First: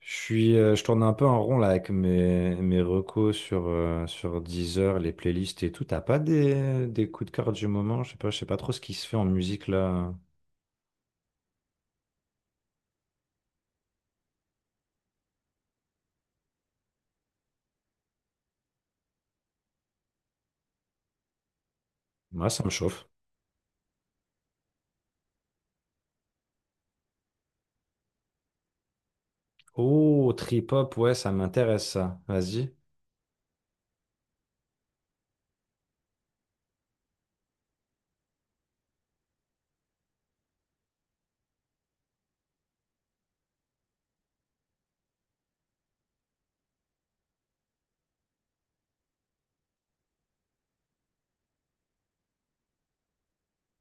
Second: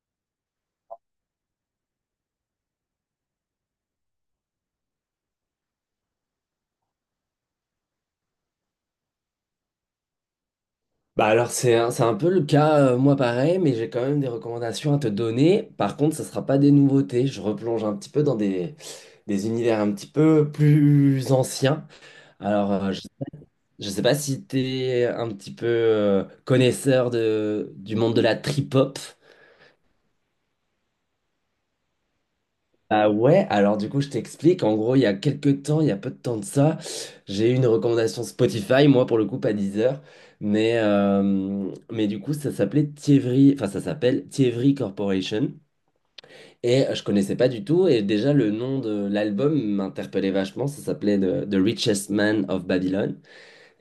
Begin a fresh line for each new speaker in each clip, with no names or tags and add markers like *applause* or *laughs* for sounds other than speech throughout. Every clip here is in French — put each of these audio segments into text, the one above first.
Je tourne un peu en rond là avec mes recos sur Deezer, les playlists et tout. T'as pas des coups de cœur du moment? Je sais pas trop ce qui se fait en musique là.
C'est un peu le cas, moi pareil, mais j'ai quand même des recommandations à te donner. Par contre, ça sera pas des nouveautés. Je replonge un petit peu des univers un petit peu plus anciens.
Moi, ça me
Alors, euh, je,
chauffe.
je sais pas si tu es un petit peu connaisseur du monde de la trip-hop.
Oh, trip-hop, ouais, ça m'intéresse ça. Vas-y.
Ah ouais, alors du coup je t'explique, en gros il y a quelques temps, il y a peu de temps de ça, j'ai eu une recommandation Spotify, moi pour le coup pas Deezer, mais du coup ça s'appelait Thievery, enfin ça s'appelle Thievery Corporation, et je connaissais pas du tout, et déjà le nom de l'album m'interpellait vachement, ça s'appelait The Richest Man of Babylon,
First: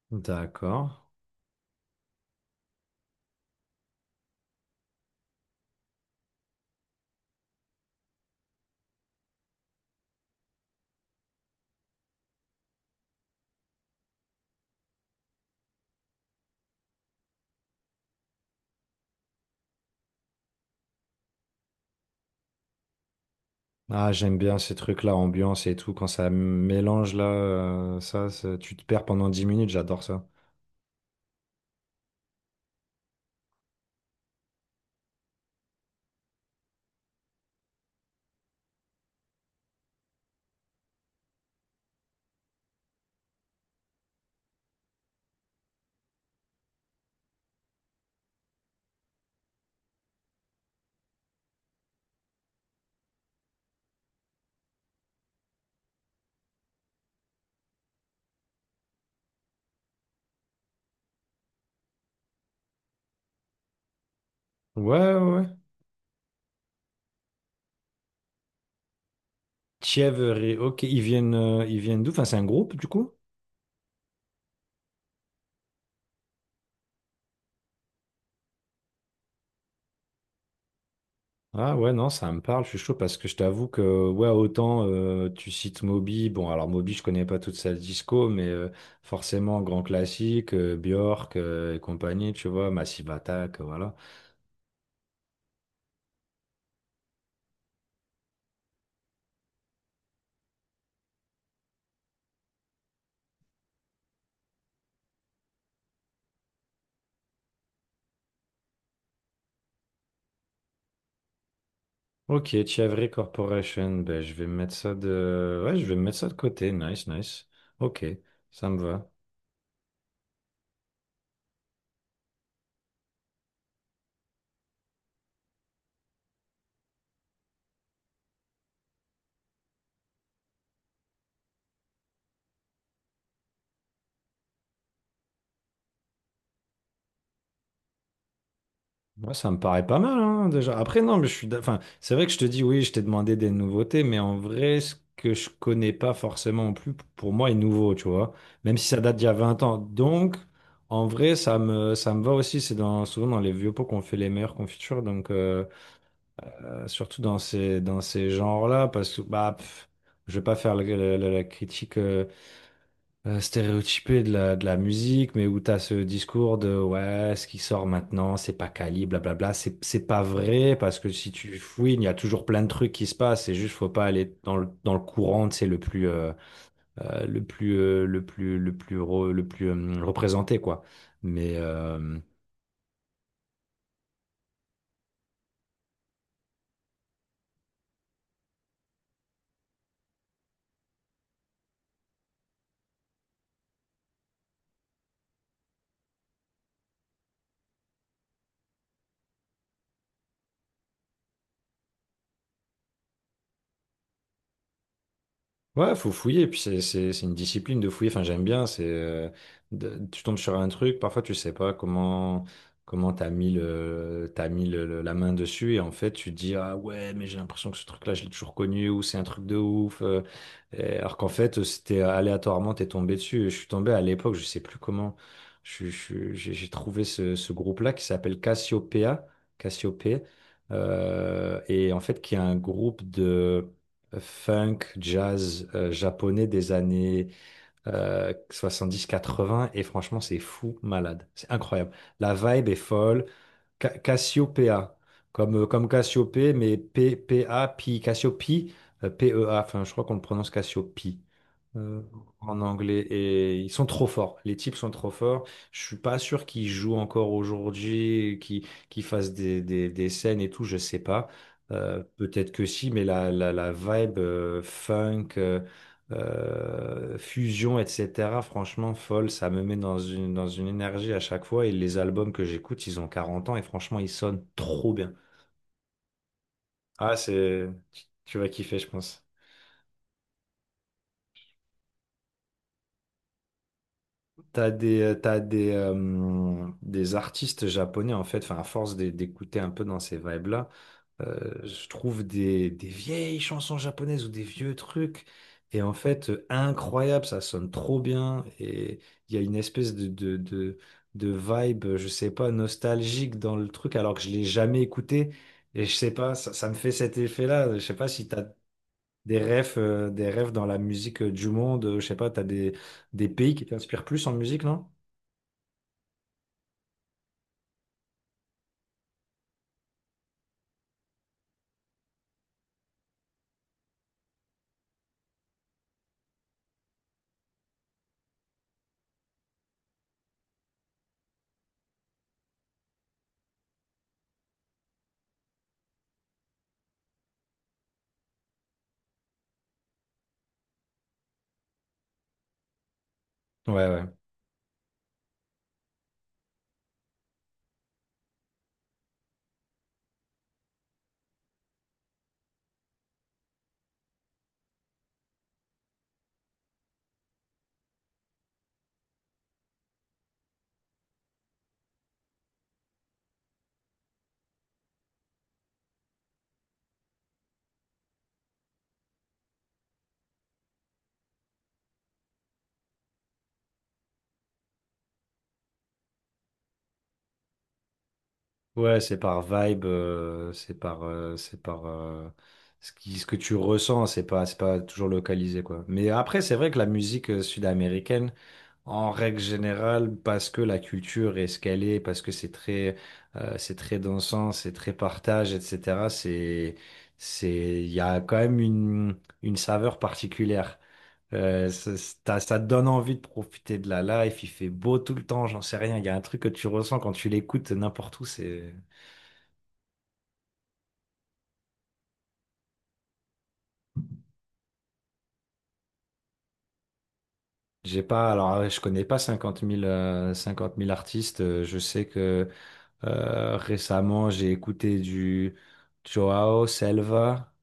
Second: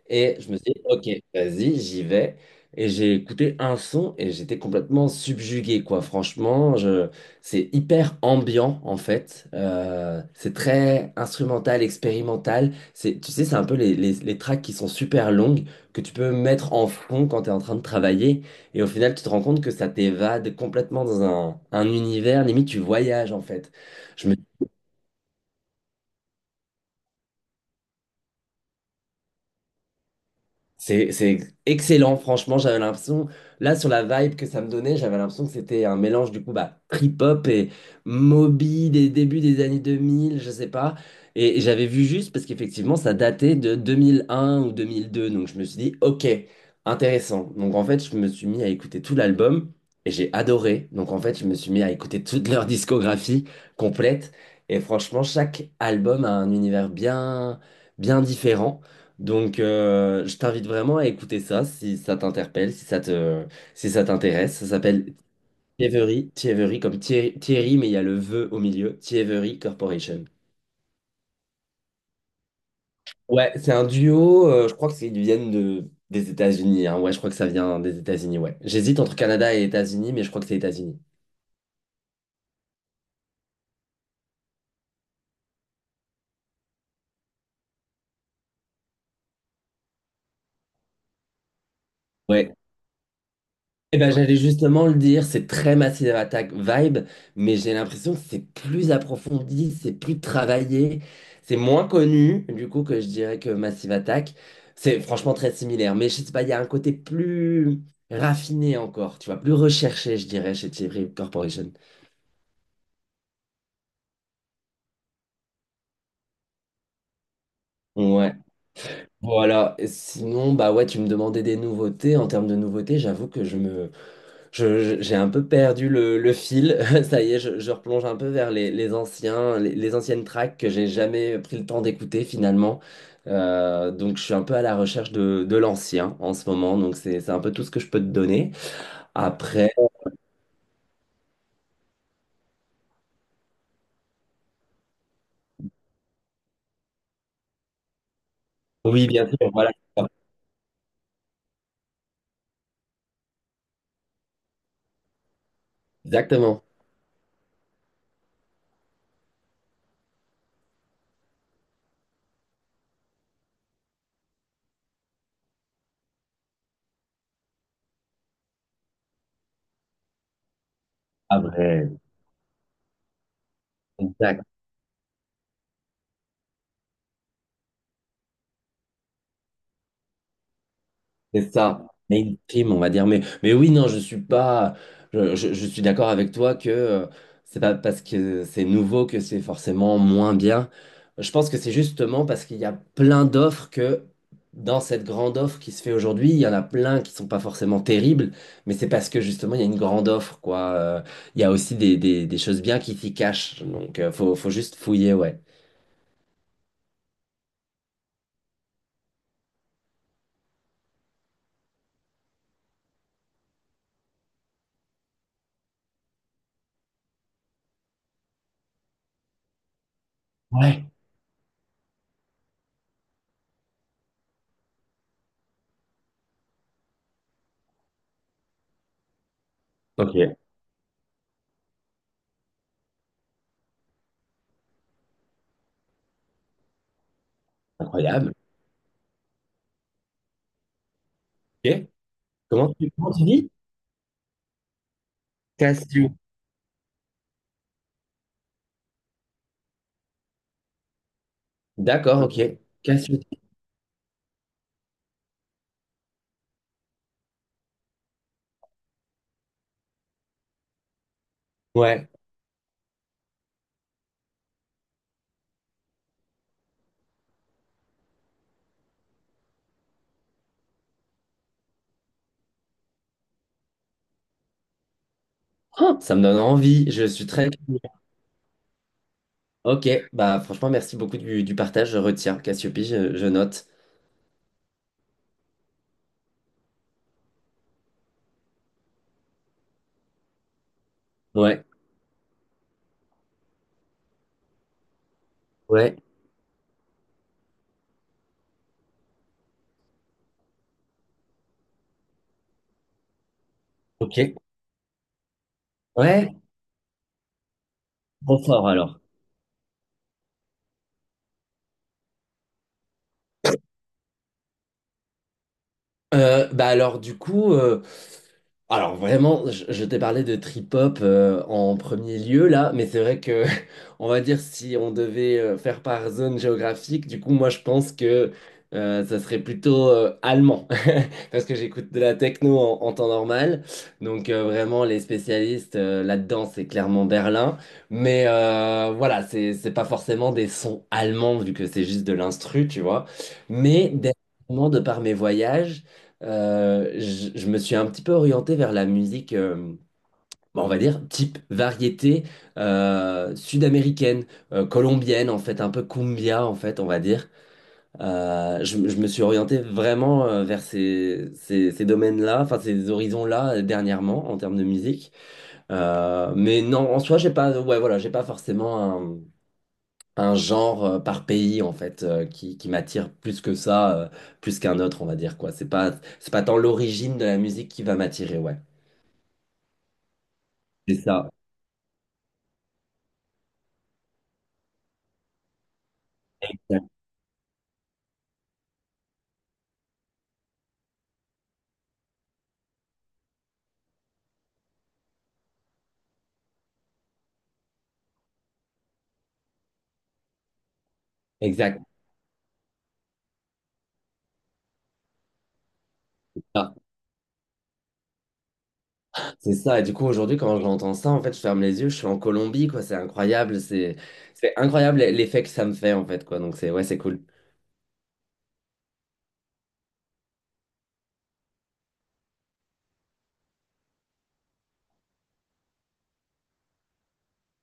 et je me suis dit,
D'accord.
ok, vas-y, j'y vais. Et j'ai écouté un son et j'étais complètement subjugué, quoi. C'est hyper ambiant, en fait. C'est très instrumental, expérimental. C'est, tu sais, c'est un peu les tracks qui sont super longues, que tu peux mettre en fond quand tu es en train de travailler. Et au final, tu te rends compte que ça t'évade complètement un univers. Limite, tu voyages, en fait.
Ah, j'aime bien ces trucs-là, ambiance et tout, quand ça mélange là, tu te perds pendant 10 minutes, j'adore ça.
C'est excellent, franchement, j'avais l'impression, là sur la vibe que ça me donnait, j'avais l'impression que c'était un mélange du coup bah, trip-hop et Moby des débuts des années 2000, je sais pas. Et j'avais vu juste parce qu'effectivement ça datait de 2001 ou 2002, donc je me suis dit ok, intéressant. Donc en fait je me suis mis à écouter tout l'album et j'ai adoré. Donc en fait je me suis mis à écouter toute leur discographie complète et franchement chaque album a un univers bien différent. Je t'invite vraiment à écouter ça si ça t'interpelle, si ça t'intéresse. Ça
Ouais, ouais,
s'appelle
ouais.
Thievery comme Thierry, mais il y a le vœu au milieu, Thievery Corporation.
Thievery, ok, ils viennent d'où? Enfin, c'est un groupe du coup?
Ouais, c'est un duo, je crois que c'est- ils viennent des États-Unis, hein. Ouais, je crois que ça vient des États-Unis, ouais. J'hésite entre Canada et États-Unis, mais je crois que c'est États-Unis.
Ah ouais, non, ça me parle, je suis chaud parce que je t'avoue que, ouais, autant tu cites Moby, bon, alors Moby, je connais pas toute sa disco, mais forcément, grand classique, Björk et compagnie, tu
Ouais,
vois, Massive Attack, voilà.
eh ben, j'allais justement le dire, c'est très Massive Attack vibe, mais j'ai l'impression que c'est plus approfondi, c'est plus travaillé, c'est moins connu, du coup, que je dirais que Massive Attack. C'est franchement très similaire, mais je sais pas, il y a un côté plus raffiné encore, tu vois, plus recherché, je dirais, chez Thierry Corporation.
Ok, Chiavri Corporation, ben je vais mettre ça de... Ouais, je vais mettre ça de côté, nice, nice. Ok,
Ouais,
ça me va.
voilà. Et sinon, bah ouais, tu me demandais des nouveautés. En termes de nouveautés, j'avoue que je me, Je- je- j'ai un peu perdu le fil. *laughs* Ça y est, je replonge un peu vers les anciennes tracks que j'ai jamais pris le temps d'écouter finalement. Donc je suis un peu à la recherche de l'ancien en ce moment. Donc c'est un peu tout ce que je peux te donner.
Moi, ça me
Après,
paraît pas mal, hein, déjà. Après, non, mais Enfin, c'est vrai que je te dis, oui, je t'ai demandé des nouveautés, mais en vrai, ce que je connais pas forcément non plus, pour moi, est nouveau, tu vois. Même si ça
oui,
date d'il
bien
y a
sûr,
20
voilà.
ans. Donc, en vrai, ça me va aussi. Souvent dans les vieux pots qu'on fait les meilleures confitures. Donc,
Exactement.
surtout dans ces genres-là, parce que, bah, pff, je vais pas faire la critique, stéréotypé de la musique, mais où tu as ce discours de ouais, ce qui sort maintenant, c'est pas quali, blablabla. C'est pas vrai parce que si tu
Après,
fouilles, il y a toujours plein de trucs qui se passent. C'est juste, faut pas aller
exact.
dans le courant, c'est le plus, le plus, le plus, le plus, re- le plus, représenté, quoi.
C'est
Mais,
ça,
euh,
mainstream, on va dire. Mais oui, non, je suis pas. Je suis d'accord avec toi que c'est pas parce que c'est nouveau que c'est forcément moins bien. Je pense que c'est justement parce qu'il y a plein d'offres que dans cette grande offre qui se fait aujourd'hui, il y en a plein qui sont pas forcément terribles, mais c'est parce que justement il y a une grande offre, quoi. Il y a aussi des choses bien qui s'y cachent. Donc faut, faut juste fouiller, ouais.
Ouais, faut fouiller, puis c'est une discipline de fouiller, enfin j'aime bien, tu tombes sur un truc, parfois tu sais pas comment t'as mis le- la main dessus et en fait tu te dis ah ouais mais j'ai l'impression que ce truc-là je l'ai toujours connu ou c'est un truc de ouf
Ouais.
et alors qu'en fait c'était aléatoirement t'es tombé dessus. Je suis tombé à l'époque, je sais plus comment, je suis- j'ai trouvé ce groupe-là qui s'appelle Cassiopeia,
Ok,
Cassiopeia et en fait qui est un groupe funk, jazz japonais des années
incroyable.
70-80 et franchement c'est fou malade, c'est
Ok.
incroyable. La vibe est
Comment tu
folle.
dis?
Cassiopeia, comme, comme
Cassio.
Cassiopée, mais P, P, A, Pi, Cassiopi, P, E, A, enfin, je crois qu'on le prononce Cassiopi euh,
D'accord, ok.
en anglais
Cassio.
et ils sont trop forts. Les types sont trop forts. Je suis pas sûr qu'ils jouent encore aujourd'hui, qu'ils fassent des scènes et tout, je sais pas.
Ouais.
Peut-être que si, mais la vibe funk, fusion, etc. Franchement, folle, ça me met dans une énergie à chaque fois. Et les albums que j'écoute, ils ont 40 ans et franchement, ils sonnent trop bien.
Oh, ça me donne envie. Je
Ah,
suis très
c'est...
curieux.
Tu vas kiffer, je pense.
Ok, bah franchement, merci beaucoup du partage. Je retiens. Cassiope, je note.
Des artistes japonais, en fait, enfin, à force d'écouter un peu dans ces vibes-là,
Ouais.
je trouve des vieilles chansons japonaises ou des vieux trucs. Et en
Ouais.
fait, incroyable, ça sonne trop bien. Et il y a une espèce de vibe, je sais pas, nostalgique dans le truc, alors
Ok.
que je l'ai jamais écouté. Et je sais pas,
Ouais.
ça me fait cet effet-là. Je sais pas si
Trop fort alors.
des rêves dans la musique du monde. Je sais pas, t'as des pays qui t'inspirent plus en musique, non?
Euh, bah alors du coup, euh, alors vraiment, je t'ai parlé de trip-hop en premier lieu là, mais c'est vrai que *laughs* on va dire si on devait faire par zone géographique, du coup moi je pense que ça serait plutôt allemand *laughs* parce que j'écoute de la techno en temps normal, donc vraiment les spécialistes là-dedans c'est clairement Berlin, mais voilà, c'est pas forcément des sons allemands vu que c'est juste de l'instru tu vois,
Ouais,
mais
ouais.
dernièrement, de par mes voyages je me suis un petit peu orienté vers la musique, bon, on va dire, type variété sud-américaine, colombienne, en fait, un peu cumbia, en fait, on va dire. Je me suis orienté vraiment vers ces domaines-là, enfin, ces horizons-là, dernièrement, en termes de musique. Mais non, en soi, j'ai pas, ouais, voilà, j'ai pas forcément un genre par pays en fait qui m'attire plus que ça, plus qu'un autre, on va dire quoi. C'est pas tant l'origine de la musique qui va m'attirer, ouais.
Ouais, c'est par vibe,
C'est ça.
c'est par ce que tu ressens, c'est pas toujours localisé, quoi. Mais après, c'est vrai que la musique sud-américaine, en règle générale, parce que la culture est ce qu'elle est, parce que c'est très dansant, c'est très partage, etc. Il y a quand même une saveur particulière.
Exact.
Ça te donne envie de profiter de la life, il fait beau tout le temps, j'en sais rien, il y a un truc que tu
Ah,
ressens quand tu l'écoutes n'importe où, c'est...
c'est ça. Et du coup, aujourd'hui, quand j'entends ça, en fait, je ferme les yeux, je suis en Colombie, quoi. C'est incroyable l'effet que ça me fait, en fait, quoi. Donc c'est ouais, c'est cool.
J'ai pas, alors je connais pas cinquante mille 50 000 artistes. Je sais que récemment j'ai écouté du Joao Selva.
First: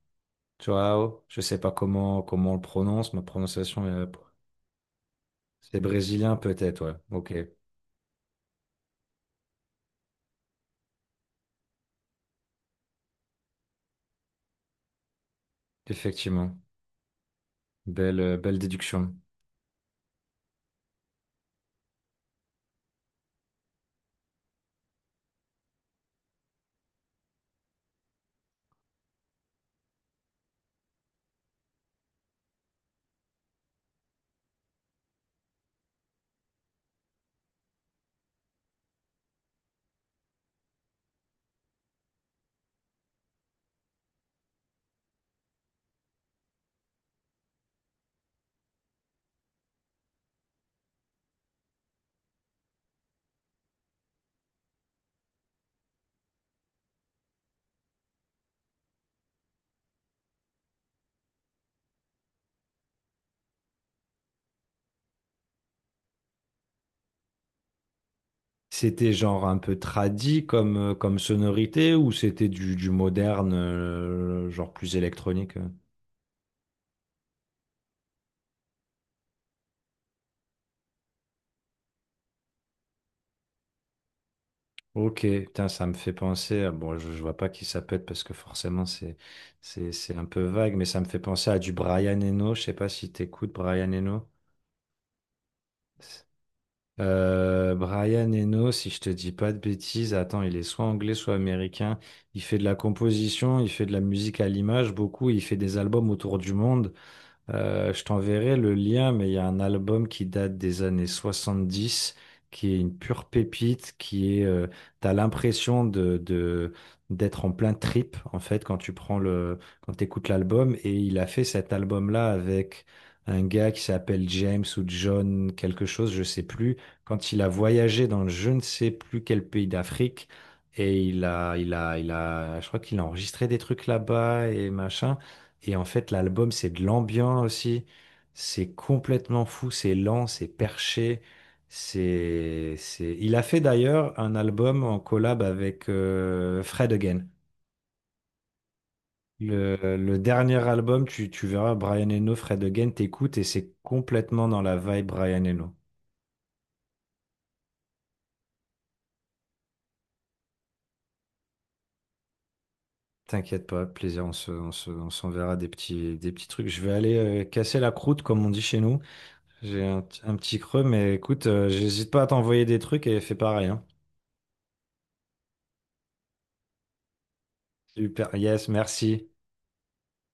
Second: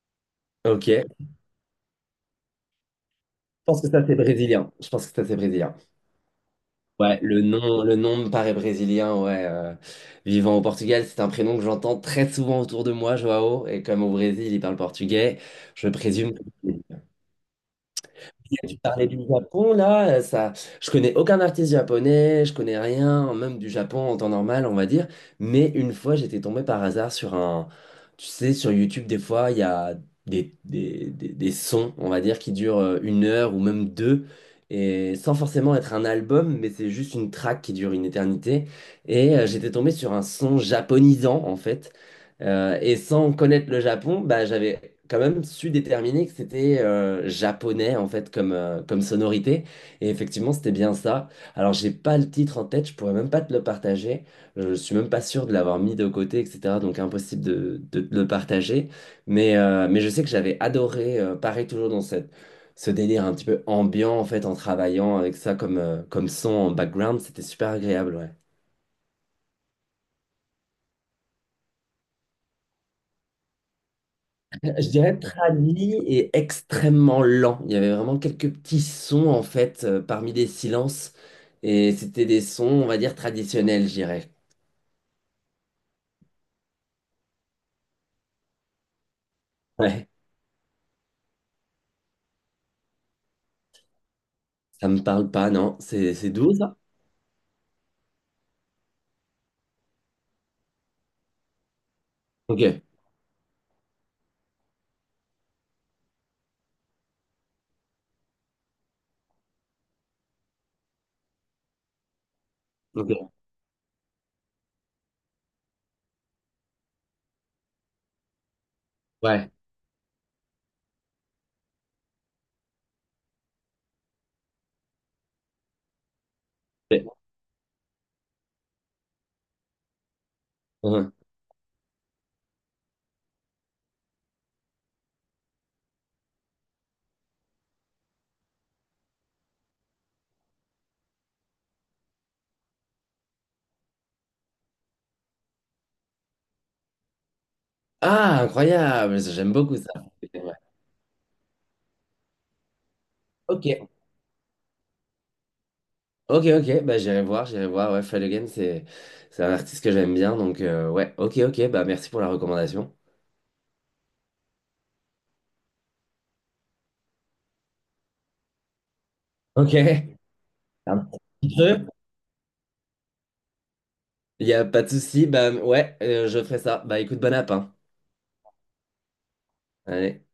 Ok. Je
Joao, je sais pas comment on le prononce, ma
pense
prononciation
que ça
est...
c'est brésilien. Je pense que ça c'est brésilien.
C'est brésilien peut-être, ouais.
Ouais,
Ok,
le nom me paraît brésilien, ouais. Vivant au Portugal, c'est un prénom que j'entends très souvent autour de moi, Joao, et comme au Brésil, il parle portugais, je présume. Que
effectivement. Belle, belle
tu parlais
déduction.
du Japon, là, je connais aucun artiste japonais, je connais rien, même du Japon en temps normal, on va dire. Mais une fois, j'étais tombé par hasard tu sais, sur YouTube, des fois, il y a des sons, on va dire, qui durent une heure ou même deux, et sans forcément être un album, mais c'est juste une track qui dure une éternité. Et j'étais tombé sur un son japonisant, en fait. Et sans connaître le Japon, bah, j'avais quand même su déterminer que c'était japonais en fait comme, comme sonorité. Et effectivement, c'était bien ça. Alors, j'ai pas le titre en tête, je pourrais même pas te le partager. Je suis même pas sûr de l'avoir mis de côté, etc. Donc, impossible de te le partager. Mais je sais que j'avais adoré, pareil, toujours dans cette, ce délire un petit peu ambiant en fait, en travaillant avec ça comme, comme son en background. C'était super agréable, ouais.
C'était genre un peu tradi comme, comme sonorité ou c'était du moderne, genre
Je
plus
dirais
électronique?
tradi et extrêmement lent. Il y avait vraiment quelques petits sons en fait parmi des silences et c'était des sons, on va dire traditionnels, je dirais.
Ok, putain, ça me fait penser à... Bon, je vois pas qui ça peut être parce que forcément
Ouais,
c'est un peu vague, mais ça me fait penser à du Brian Eno. Je sais pas si t'écoutes Brian Eno.
ça me parle pas, non? C'est doux ça?
Brian Eno, si je te dis pas de bêtises, attends, il est soit anglais, soit américain. Il fait
Ok,
de la composition, il fait de la musique à l'image beaucoup, il fait des albums autour du monde. Je t'enverrai le lien, mais il y a un album qui date des années 70, qui est une pure
ok,
pépite, qui est, t'as l'impression d'être en plein trip, en fait, quand tu prends
ouais.
le, quand t'écoutes l'album. Et il a fait cet album-là avec un gars qui s'appelle James ou John quelque chose, je sais plus,
Ouais.
quand il a voyagé dans je ne sais plus quel pays d'Afrique. Et
Uhum.
il a, je crois qu'il a enregistré des trucs là-bas et machin. Et en fait, l'album, c'est de l'ambiance aussi. C'est complètement fou, c'est lent, c'est perché. Il a fait d'ailleurs un album en collab avec Fred Again.
Ah, incroyable, ça, j'aime beaucoup ça.
Le
Ouais.
dernier album, tu verras Brian Eno, Fred Again, t'écoutes et
Ok,
c'est complètement dans la vibe Brian Eno.
ok, ok, bah j'irai voir, j'irai voir. Ouais, Fred Again, c'est un artiste que j'aime bien, donc ouais, ok, ok, bah merci pour la recommandation.
T'inquiète pas, plaisir, on s'enverra des petits trucs. Je vais aller casser la croûte, comme on dit chez nous.
Ok.
J'ai un petit creux,
Un
mais écoute,
petit creux.
j'hésite pas à t'envoyer des trucs et fais pareil, hein.
Il n'y a pas de souci. Bah, ouais, je ferai ça. Bah, écoute, bon app, hein.
Super, yes, merci.
Allez.